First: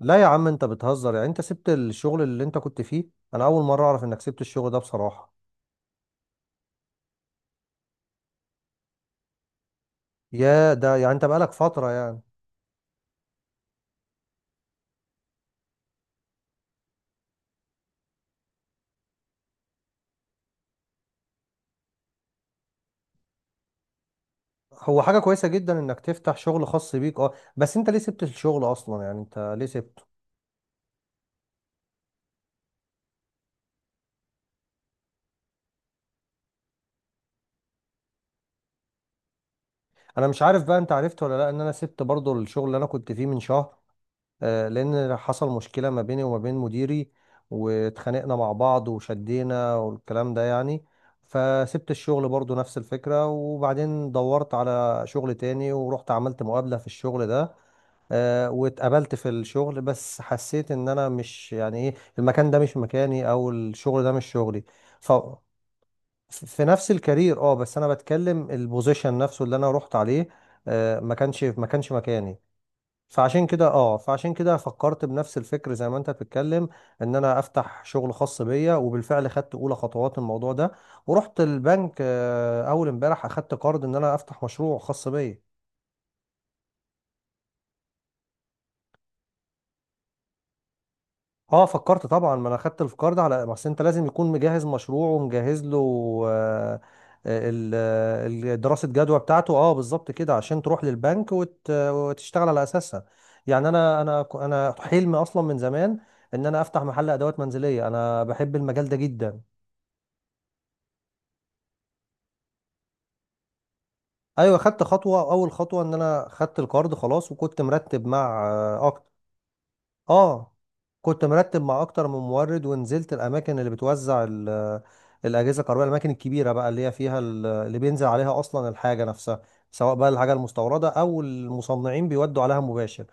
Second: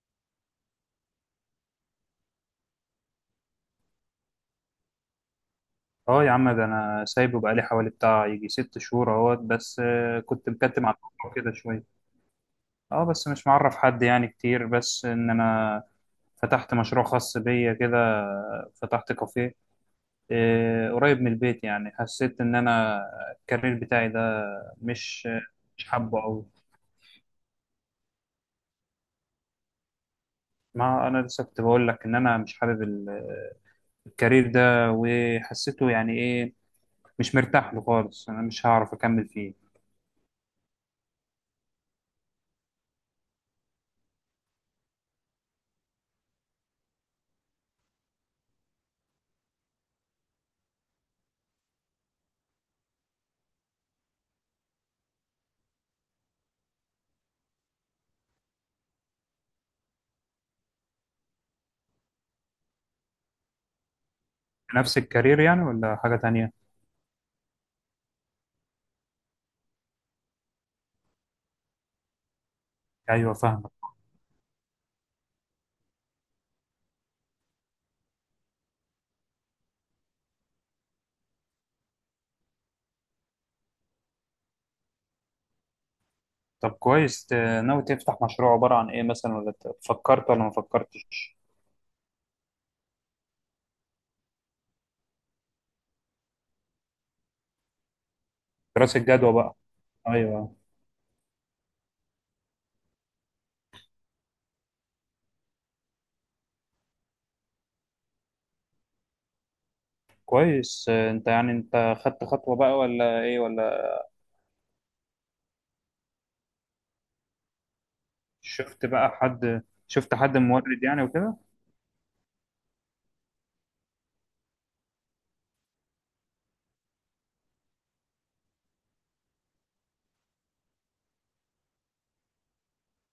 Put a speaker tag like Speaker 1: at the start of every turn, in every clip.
Speaker 1: لا يا عم، انت بتهزر، يعني انت سبت الشغل اللي انت كنت فيه. انا اول مره اعرف انك سبت الشغل ده، بصراحه.
Speaker 2: اه يا عم، ده انا سايبه بقالي حوالي بتاع يجي 6 شهور اهوت بس كنت
Speaker 1: يا
Speaker 2: مكتم على
Speaker 1: ده، يعني انت
Speaker 2: الموضوع
Speaker 1: بقالك
Speaker 2: كده
Speaker 1: فتره
Speaker 2: شويه.
Speaker 1: يعني.
Speaker 2: اه، بس مش معرف حد يعني كتير، بس ان انا فتحت مشروع خاص بيا كده. فتحت كافيه. قريب من البيت، يعني حسيت ان انا الكارير بتاعي ده
Speaker 1: هو حاجه
Speaker 2: مش
Speaker 1: كويسه جدا
Speaker 2: مش
Speaker 1: انك
Speaker 2: حابه
Speaker 1: تفتح
Speaker 2: قوي.
Speaker 1: شغل خاص بيك، بس انت ليه سبت الشغل اصلا؟ يعني انت ليه سبته؟
Speaker 2: ما انا لسه كنت بقول لك ان انا مش حابب الكارير ده، وحسيته يعني ايه، مش مرتاح له خالص، انا مش هعرف اكمل فيه.
Speaker 1: انا مش عارف بقى، انت عرفت ولا لا ان انا سبت برضو الشغل اللي انا كنت فيه من شهر. لان حصل مشكله ما بيني وما بين مديري، واتخانقنا مع بعض وشدينا والكلام ده يعني. فسبت الشغل برضو نفس الفكره، وبعدين دورت على شغل تاني ورحت عملت مقابله في الشغل ده. واتقابلت في الشغل، بس حسيت ان انا مش، يعني ايه، المكان ده مش مكاني، او الشغل ده مش شغلي.
Speaker 2: نفس
Speaker 1: ف
Speaker 2: الكارير يعني ولا حاجه تانية؟
Speaker 1: في نفس الكارير، اه، بس انا بتكلم البوزيشن نفسه اللي انا رحت عليه. ما كانش مكاني.
Speaker 2: ايوه، فاهم.
Speaker 1: فعشان كده فكرت بنفس الفكر زي ما انت بتتكلم، ان انا افتح شغل خاص بيا. وبالفعل خدت اولى خطوات الموضوع ده، ورحت البنك، اول امبارح اخدت قرض ان انا افتح مشروع خاص بيا.
Speaker 2: طب كويس. ناوي تفتح مشروع عبارة عن ايه مثلا، ولا فكرت ولا ما فكرتش؟
Speaker 1: اه، فكرت طبعا، ما انا خدت الفكار ده على ما أصل انت لازم يكون مجهز مشروع ومجهز له. آه، آه، ال- آه، دراسة
Speaker 2: دراسة
Speaker 1: جدوى
Speaker 2: جدوى
Speaker 1: بتاعته،
Speaker 2: بقى.
Speaker 1: اه، بالظبط كده،
Speaker 2: ايوه
Speaker 1: عشان تروح للبنك وتشتغل على اساسها. يعني انا حلمي اصلا من زمان ان انا افتح محل ادوات منزلية، انا بحب المجال ده جدا.
Speaker 2: كويس. انت يعني انت خدت خطوة بقى ولا ايه ولا...
Speaker 1: ايوه، خدت خطوة، اول خطوة ان انا خدت القرض خلاص، وكنت مرتب مع
Speaker 2: شفت بقى حد شفت حد
Speaker 1: اه
Speaker 2: مورد يعني
Speaker 1: كنت
Speaker 2: وكده.
Speaker 1: مرتب مع اكتر من مورد، ونزلت الاماكن اللي بتوزع الاجهزه الكهربائيه، الاماكن الكبيره بقى اللي هي فيها اللي بينزل عليها اصلا الحاجه نفسها، سواء بقى الحاجه المستورده او المصنعين بيودوا عليها مباشر.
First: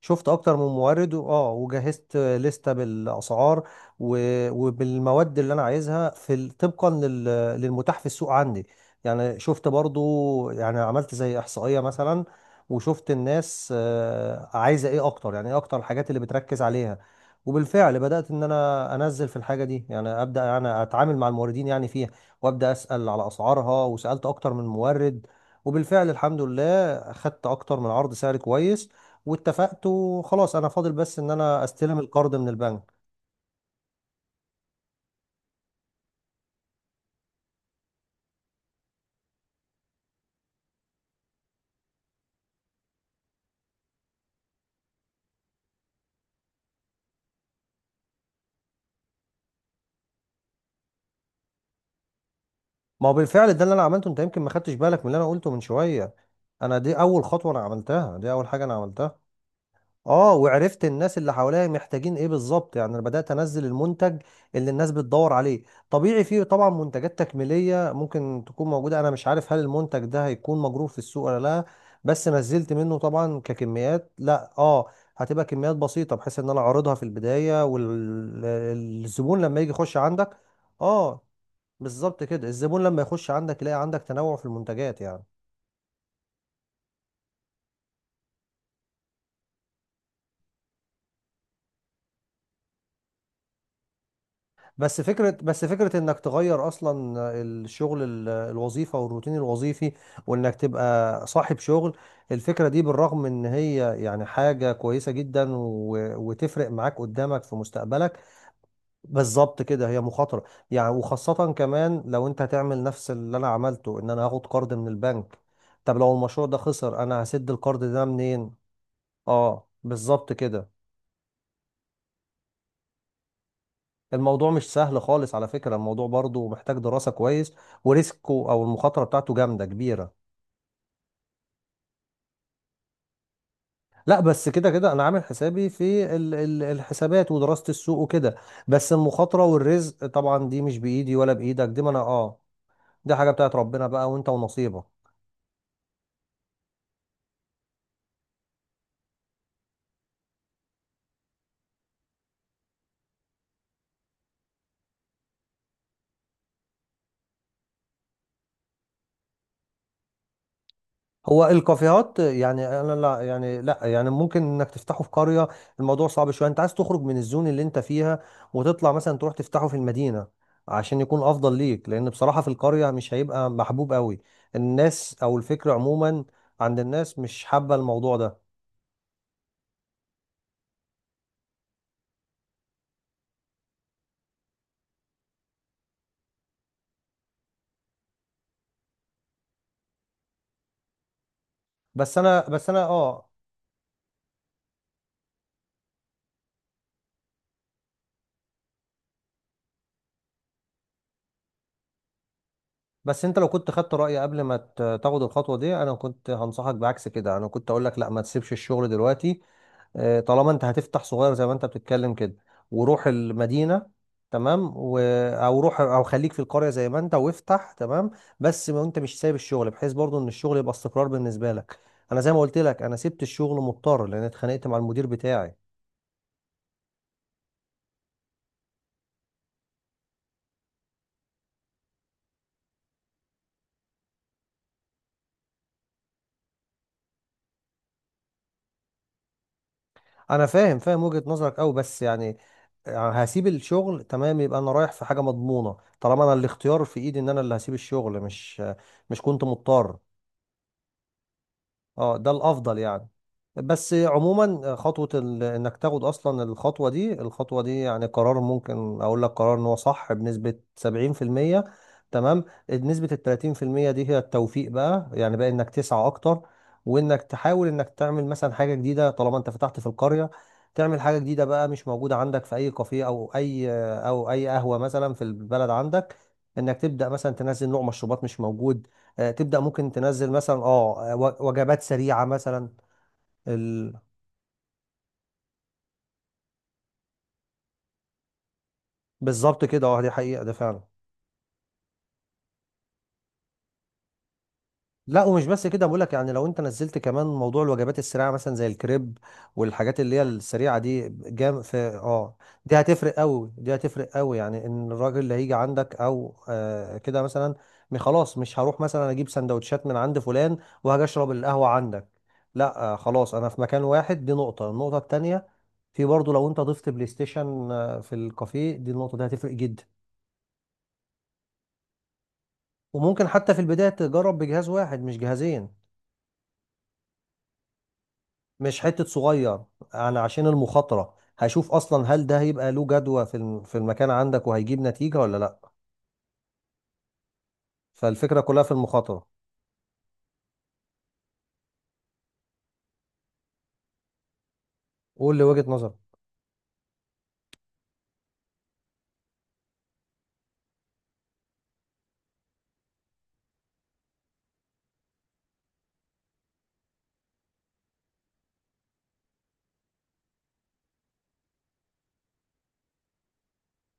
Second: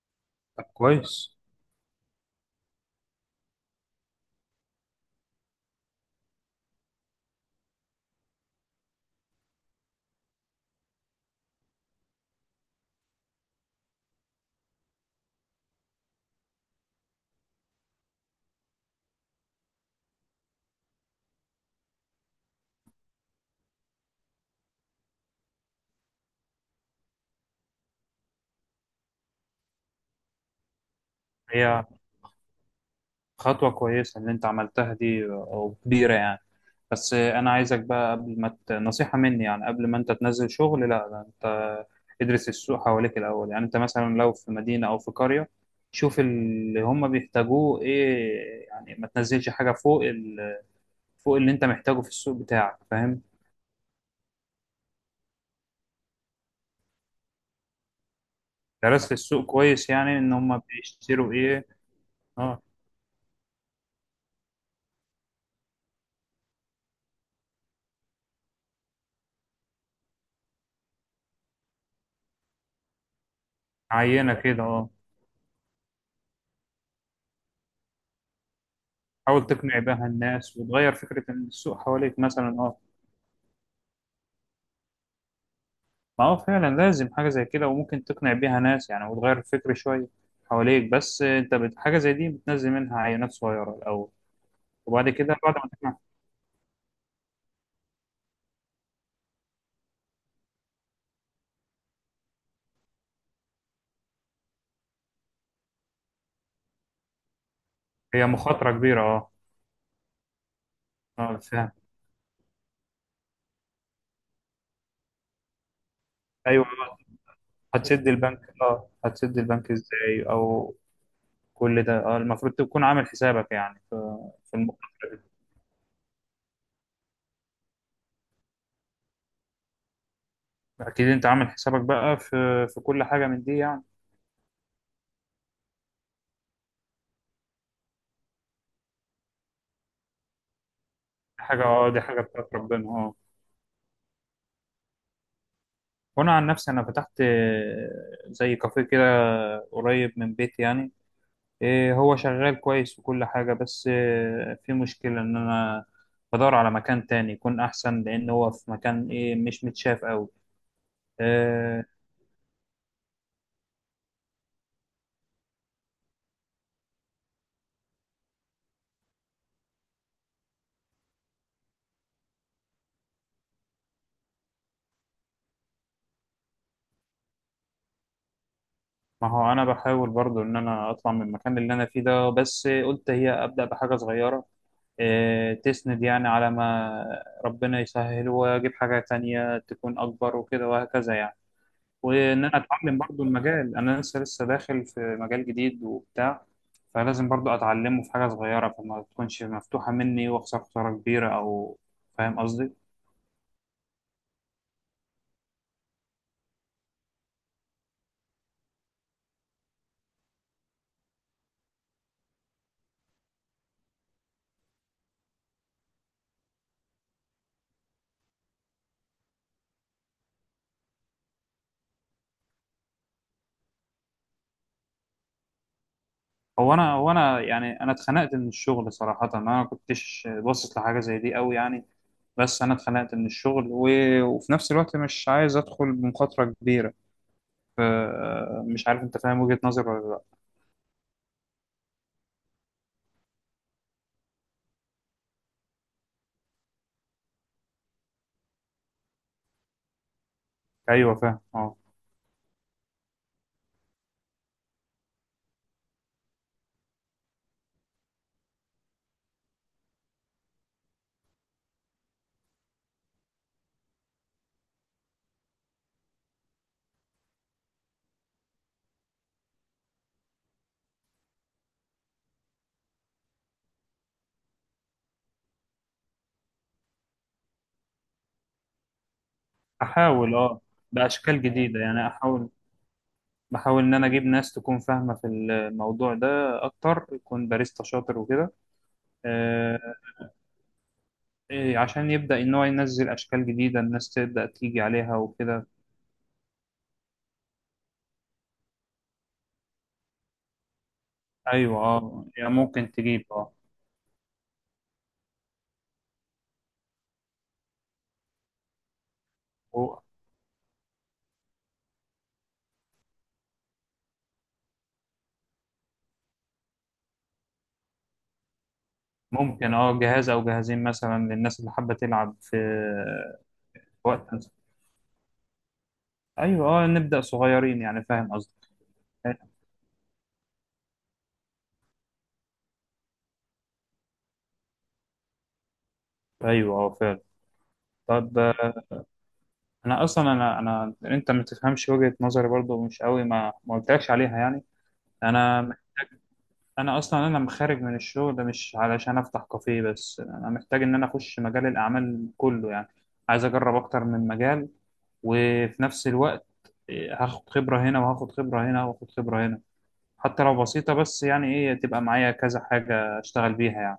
Speaker 1: شفت اكتر
Speaker 2: طب
Speaker 1: من مورد،
Speaker 2: كويس.
Speaker 1: وجهزت لستة بالاسعار وبالمواد اللي انا عايزها طبقا للمتاح في السوق عندي. يعني شفت برضو، يعني عملت زي احصائية مثلا، وشفت الناس عايزة ايه اكتر، يعني ايه اكتر الحاجات اللي بتركز عليها. وبالفعل بدأت ان انا انزل في الحاجة دي، يعني ابدأ يعني اتعامل مع الموردين يعني فيها، وابدأ اسأل على اسعارها، وسألت اكتر من مورد. وبالفعل الحمد لله، خدت اكتر من عرض سعر كويس، واتفقت وخلاص انا فاضل بس ان انا
Speaker 2: هي
Speaker 1: استلم القرض من البنك.
Speaker 2: خطوة كويسة اللي انت عملتها دي، او كبيرة يعني. بس انا عايزك بقى قبل ما نصيحة مني يعني، قبل ما انت تنزل شغل لا ده انت ادرس السوق حواليك الاول. يعني انت مثلا لو في مدينة او في قرية، شوف اللي هم بيحتاجوه ايه. يعني ما تنزلش حاجة فوق فوق اللي انت محتاجه في السوق بتاعك.
Speaker 1: ما هو
Speaker 2: فاهم؟
Speaker 1: بالفعل ده اللي انا عملته، انت يمكن ما خدتش بالك من اللي انا قلته من شويه، انا دي اول خطوه انا عملتها، دي اول حاجه انا
Speaker 2: درست
Speaker 1: عملتها.
Speaker 2: السوق كويس يعني،
Speaker 1: اه،
Speaker 2: ان هم
Speaker 1: وعرفت الناس
Speaker 2: بيشتروا
Speaker 1: اللي
Speaker 2: ايه؟
Speaker 1: حواليا محتاجين ايه
Speaker 2: اه،
Speaker 1: بالظبط، يعني انا بدات انزل المنتج اللي الناس بتدور عليه. طبيعي فيه طبعا منتجات تكميليه ممكن تكون موجوده، انا مش عارف هل المنتج ده هيكون مجروف في السوق ولا لا، بس نزلت منه طبعا ككميات،
Speaker 2: عينة
Speaker 1: لا
Speaker 2: كده،
Speaker 1: اه،
Speaker 2: اه.
Speaker 1: هتبقى كميات بسيطه، بحيث ان انا اعرضها في البدايه والزبون
Speaker 2: حاول
Speaker 1: لما يجي
Speaker 2: تقنع
Speaker 1: يخش
Speaker 2: بيها
Speaker 1: عندك.
Speaker 2: الناس وتغير
Speaker 1: اه،
Speaker 2: فكرة السوق حواليك
Speaker 1: بالظبط كده،
Speaker 2: مثلا، اه.
Speaker 1: الزبون لما يخش عندك يلاقي عندك تنوع في المنتجات يعني.
Speaker 2: ما هو فعلا لازم حاجة زي كده، وممكن تقنع بيها ناس يعني وتغير الفكر شوية حواليك. بس انت حاجة زي دي بتنزل منها عينات صغيرة الأول،
Speaker 1: بس
Speaker 2: وبعد
Speaker 1: فكرة،
Speaker 2: كده بعد
Speaker 1: بس
Speaker 2: ما تقنع.
Speaker 1: فكرة انك تغير اصلا الشغل، الوظيفة والروتين الوظيفي، وانك تبقى صاحب شغل، الفكرة دي بالرغم ان هي يعني حاجة كويسة جدا، وتفرق معاك قدامك في مستقبلك.
Speaker 2: هي مخاطرة كبيرة، اه.
Speaker 1: بالظبط كده، هي مخاطرة، يعني
Speaker 2: اه،
Speaker 1: وخاصة
Speaker 2: فاهم.
Speaker 1: كمان لو انت هتعمل نفس اللي انا عملته، ان انا هاخد قرض من البنك، طب لو المشروع ده
Speaker 2: ايوه.
Speaker 1: خسر انا هسد القرض ده
Speaker 2: هتسد البنك،
Speaker 1: منين؟
Speaker 2: اه، هتسد
Speaker 1: اه،
Speaker 2: البنك ازاي،
Speaker 1: بالظبط كده،
Speaker 2: او كل ده، اه، المفروض تكون عامل حسابك يعني، في
Speaker 1: الموضوع
Speaker 2: في
Speaker 1: مش سهل خالص على فكرة، الموضوع برضو محتاج دراسة كويس، وريسكه او المخاطرة بتاعته جامدة كبيرة.
Speaker 2: اكيد انت عامل حسابك بقى في كل حاجة من دي يعني.
Speaker 1: لا، بس كده كده انا عامل حسابي في الحسابات ودراسة السوق وكده، بس المخاطرة والرزق طبعا دي مش بايدي ولا
Speaker 2: حاجة،
Speaker 1: بايدك، دي ما
Speaker 2: اه،
Speaker 1: انا
Speaker 2: دي حاجة
Speaker 1: اه،
Speaker 2: بتاعت ربنا،
Speaker 1: دي
Speaker 2: اه.
Speaker 1: حاجة بتاعت ربنا بقى، وانت ونصيبك.
Speaker 2: وانا عن نفسي، انا فتحت زي كافيه كده، قريب من بيتي يعني. هو شغال كويس وكل حاجة، بس في مشكلة إن أنا بدور على مكان تاني يكون أحسن، لأن هو في مكان مش متشاف أوي.
Speaker 1: هو
Speaker 2: إيه،
Speaker 1: الكافيهات، يعني انا لا يعني، لا يعني ممكن انك تفتحه في قرية، الموضوع صعب شوية، انت عايز تخرج من الزون اللي انت فيها وتطلع مثلا تروح تفتحه في المدينة، عشان يكون افضل ليك، لان بصراحة في القرية مش هيبقى محبوب قوي. الناس او الفكر عموما عند الناس مش حابة الموضوع ده.
Speaker 2: ما هو أنا بحاول برضو إن أنا أطلع من المكان اللي أنا فيه ده، بس قلت هي أبدأ بحاجة صغيرة تسند يعني، على ما ربنا يسهل وأجيب حاجة تانية تكون أكبر وكده وهكذا يعني.
Speaker 1: بس
Speaker 2: وان
Speaker 1: انا
Speaker 2: انا
Speaker 1: بس انا
Speaker 2: اتعلم برضو
Speaker 1: اه
Speaker 2: المجال، انا لسه داخل في مجال جديد وبتاع، فلازم برضو اتعلمه في حاجه صغيره، فما تكونش مفتوحه مني واخسر خساره كبيره او... فاهم قصدي؟
Speaker 1: بس انت لو كنت خدت رأيي قبل ما تاخد الخطوة دي، انا كنت هنصحك بعكس كده، انا كنت اقول لك لا، ما تسيبش الشغل دلوقتي. طالما انت هتفتح صغير زي ما انت بتتكلم كده، وروح المدينة تمام، او روح او خليك في القرية زي ما انت وافتح، تمام، بس ما انت مش سايب الشغل، بحيث برضو ان الشغل يبقى استقرار بالنسبة لك. انا زي ما قلت لك، انا سبت الشغل مضطر لان اتخانقت مع المدير بتاعي.
Speaker 2: هو انا يعني انا اتخنقت من الشغل صراحه، انا ما كنتش باصص لحاجه زي دي قوي يعني. بس انا اتخنقت من الشغل وفي نفس الوقت مش عايز ادخل بمخاطره كبيره، ف- مش عارف انت فاهم وجهه نظري ولا لا؟
Speaker 1: انا فاهم، فاهم وجهة نظرك قوي، بس يعني هسيب الشغل، تمام، يبقى انا رايح في حاجة مضمونة، طالما انا الاختيار في ايدي ان انا اللي هسيب الشغل، مش كنت مضطر.
Speaker 2: ايوه فاهم، اه.
Speaker 1: اه، ده الافضل يعني. بس عموما خطوة انك تاخد اصلا الخطوة دي يعني قرار، ممكن اقول لك قرار ان هو صح بنسبة 70%، تمام، نسبة ال 30% دي هي التوفيق بقى، يعني بقى انك تسعى اكتر، وانك تحاول انك تعمل مثلا حاجة جديدة. طالما انت فتحت في القرية، تعمل حاجة جديدة بقى مش موجودة عندك في اي كافيه، او اي قهوة مثلا في البلد عندك، انك تبدأ مثلا تنزل نوع مشروبات مش موجود. تبدأ ممكن تنزل
Speaker 2: احاول،
Speaker 1: مثلا
Speaker 2: اه، باشكال جديده
Speaker 1: وجبات
Speaker 2: يعني،
Speaker 1: سريعة
Speaker 2: احاول.
Speaker 1: مثلا.
Speaker 2: بحاول إن
Speaker 1: ال...
Speaker 2: أنا أجيب ناس تكون فاهمة في الموضوع ده أكتر، يكون باريستا شاطر وكده.
Speaker 1: بالظبط
Speaker 2: آه،
Speaker 1: كده، اه، دي حقيقة، ده فعلا.
Speaker 2: عشان يبدأ إن هو ينزل أشكال جديدة، الناس تبدأ تيجي عليها
Speaker 1: لا، ومش بس
Speaker 2: وكده.
Speaker 1: كده، بقولك يعني لو انت نزلت كمان موضوع الوجبات السريعه مثلا زي الكريب والحاجات اللي هي السريعه دي جام في
Speaker 2: أيوة، أه.
Speaker 1: اه،
Speaker 2: يعني
Speaker 1: دي
Speaker 2: ممكن
Speaker 1: هتفرق
Speaker 2: تجيب،
Speaker 1: قوي،
Speaker 2: أه،
Speaker 1: دي هتفرق قوي، يعني ان الراجل اللي هيجي عندك، او آه كده مثلا خلاص مش هروح مثلا اجيب سندوتشات من
Speaker 2: هو-
Speaker 1: عند فلان، وهاجي اشرب القهوه عندك. لا، خلاص، انا في مكان واحد، دي نقطه. النقطه التانيه، في برضه لو انت ضفت بلاي ستيشن في الكافيه دي، النقطه دي هتفرق
Speaker 2: ممكن،
Speaker 1: جدا،
Speaker 2: أه، جهاز أو جهازين مثلا للناس اللي حابة تلعب في
Speaker 1: وممكن حتى في
Speaker 2: في
Speaker 1: البدايه تجرب
Speaker 2: وقت.
Speaker 1: بجهاز واحد مش جهازين،
Speaker 2: أيوة، أه، نبدأ صغيرين يعني. فاهم قصدي؟
Speaker 1: مش حتة صغير. انا عشان المخاطرة هشوف اصلا هل ده هيبقى له جدوى في المكان عندك، وهيجيب نتيجة ولا لا.
Speaker 2: أيوة، أه، فعلا. طب
Speaker 1: فالفكرة كلها في المخاطرة.
Speaker 2: أنا أصلا أنا أنا أنت ما تفهمش وجهة نظري برضو مش قوي، ما قلتلكش عليها يعني.
Speaker 1: قول لي
Speaker 2: أنا
Speaker 1: وجهة نظرك.
Speaker 2: انا اصلا انا خارج من الشغل ده مش علشان افتح كافيه، بس انا محتاج ان انا اخش مجال الاعمال كله يعني. عايز اجرب اكتر من مجال، وفي نفس الوقت هاخد خبرة هنا وهاخد خبرة هنا وهاخد خبرة هنا، حتى لو بسيطة، بس يعني ايه، تبقى معايا كذا حاجة اشتغل بيها يعني.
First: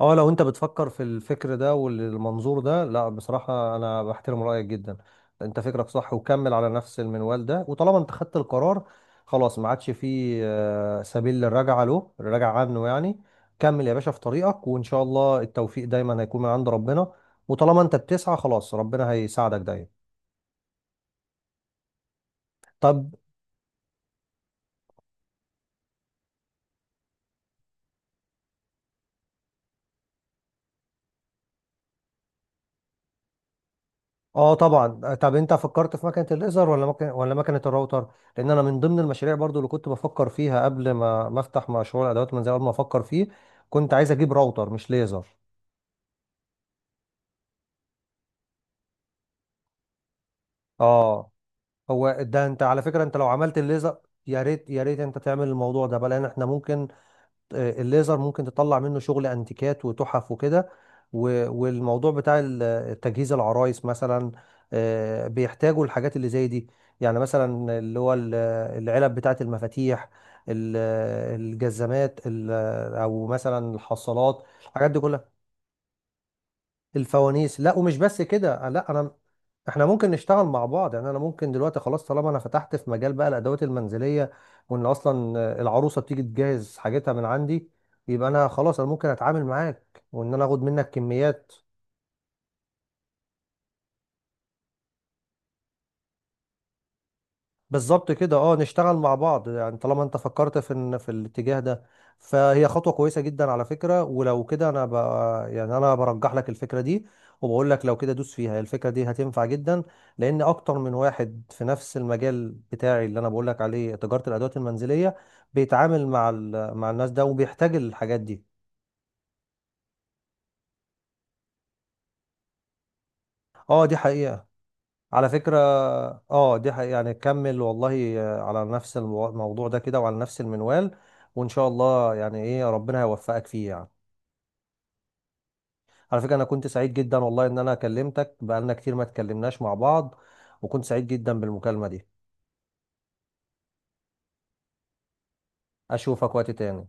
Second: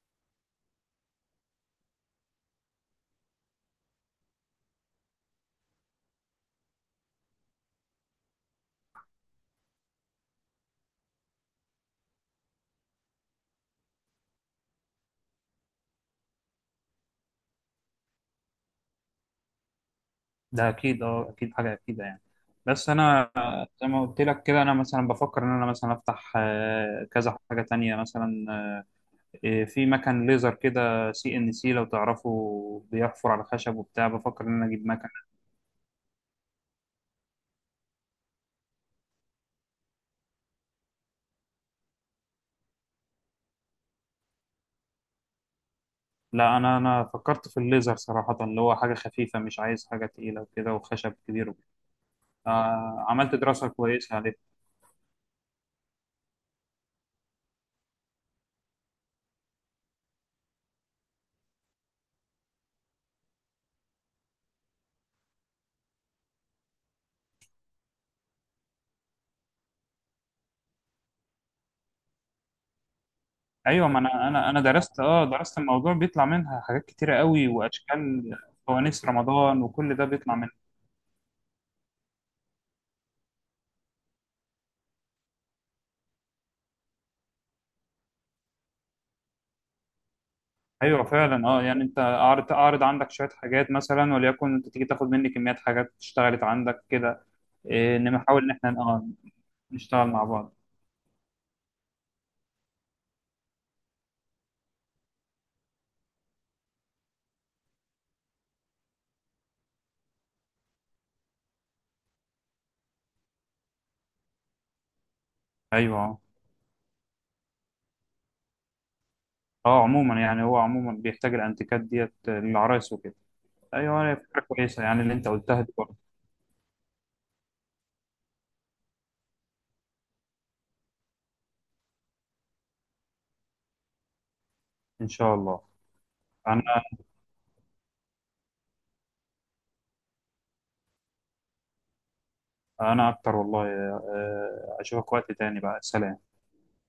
Speaker 1: اه، لو انت بتفكر في الفكر ده والمنظور ده، لا بصراحة، انا بحترم رأيك جدا، انت فكرك صح، وكمل على نفس المنوال ده، وطالما انت خدت القرار خلاص، ما عادش فيه سبيل للرجعة له، الرجعة عنه يعني. كمل يا باشا في طريقك، وان شاء الله التوفيق دايما هيكون من عند ربنا، وطالما انت بتسعى خلاص ربنا هيساعدك دايما.
Speaker 2: ده اكيد، اه، اكيد حاجة اكيدة يعني. بس
Speaker 1: طب،
Speaker 2: انا زي ما قلت لك كده، انا مثلا بفكر ان انا مثلا افتح كذا حاجة تانية مثلا. في مكن ليزر كده، CNC، لو تعرفوا بيحفر على خشب وبتاع، بفكر ان
Speaker 1: اه
Speaker 2: انا اجيب مكن.
Speaker 1: طبعا. طب انت فكرت في مكنه الليزر ولا مكنه، ولا مكنه الراوتر؟ لان انا من ضمن المشاريع برضو اللي كنت بفكر فيها قبل ما افتح مشروع الادوات المنزليه، قبل ما افكر فيه كنت عايز اجيب راوتر مش ليزر.
Speaker 2: لا، انا فكرت في الليزر صراحة، اللي هو حاجة خفيفة، مش عايز حاجة تقيلة وكده وخشب
Speaker 1: اه،
Speaker 2: كبير وكده.
Speaker 1: هو ده، انت على فكره
Speaker 2: آه،
Speaker 1: انت لو
Speaker 2: عملت
Speaker 1: عملت
Speaker 2: دراسة
Speaker 1: الليزر،
Speaker 2: كويسة عليه.
Speaker 1: يا ريت يا ريت انت تعمل الموضوع ده بقى، لان احنا ممكن، الليزر ممكن تطلع منه شغل انتيكات وتحف وكده، والموضوع بتاع تجهيز العرايس مثلا، بيحتاجوا الحاجات اللي زي دي، يعني مثلا اللي هو العلب بتاعة المفاتيح، ال- الجزمات، او مثلا
Speaker 2: ايوه، ما انا
Speaker 1: الحصالات، الحاجات دي
Speaker 2: درست اه
Speaker 1: كلها،
Speaker 2: درست الموضوع، بيطلع منها حاجات كتيرة قوي
Speaker 1: الفوانيس. لا، ومش بس
Speaker 2: واشكال.
Speaker 1: كده، لا،
Speaker 2: فوانيس
Speaker 1: انا
Speaker 2: رمضان
Speaker 1: احنا
Speaker 2: وكل ده
Speaker 1: ممكن
Speaker 2: بيطلع
Speaker 1: نشتغل
Speaker 2: منها.
Speaker 1: مع بعض، يعني انا ممكن دلوقتي خلاص طالما انا فتحت في مجال بقى الادوات المنزليه، وان اصلا العروسه بتيجي تجهز حاجتها من عندي، يبقى انا خلاص انا ممكن اتعامل معاك وان انا اخد منك
Speaker 2: ايوه فعلا،
Speaker 1: كميات.
Speaker 2: اه. يعني انت اعرض عندك شوية حاجات مثلا، وليكن انت تيجي تاخد مني كميات حاجات اشتغلت عندك كده.
Speaker 1: بالظبط
Speaker 2: انما
Speaker 1: كده،
Speaker 2: حاول ان
Speaker 1: اه
Speaker 2: احنا،
Speaker 1: نشتغل
Speaker 2: اه،
Speaker 1: مع بعض، يعني طالما
Speaker 2: نشتغل
Speaker 1: انت
Speaker 2: مع بعض.
Speaker 1: فكرت في الاتجاه ده، فهي خطوة كويسة جدا على فكرة، ولو كده يعني انا برجح لك الفكرة دي، وبقول لك لو كده دوس فيها، هي الفكرة دي هتنفع جدا، لان اكتر من واحد في نفس المجال بتاعي اللي انا بقول لك عليه، تجارة الادوات المنزلية،
Speaker 2: ايوه،
Speaker 1: بيتعامل
Speaker 2: اه.
Speaker 1: مع مع الناس ده وبيحتاج الحاجات دي.
Speaker 2: عموما يعني، هو عموما بيحتاج الانتيكات ديت للعرايس وكده.
Speaker 1: اه، دي
Speaker 2: ايوه، هي فكره
Speaker 1: حقيقة،
Speaker 2: كويسه يعني، اللي انت
Speaker 1: على فكرة،
Speaker 2: قلتها دي برضه.
Speaker 1: اه دي حقيقة، يعني كمل والله على نفس الموضوع ده كده وعلى نفس المنوال، وان شاء الله يعني ايه، ربنا هيوفقك فيه يعني.
Speaker 2: ان شاء الله.
Speaker 1: على فكرة، انا كنت
Speaker 2: انا
Speaker 1: سعيد جدا والله ان انا كلمتك، بقالنا كتير ما اتكلمناش مع بعض، وكنت سعيد جدا بالمكالمة دي.
Speaker 2: انا اكتر والله اشوفك وقت تاني بقى، سلام.
Speaker 1: اشوفك وقت تاني.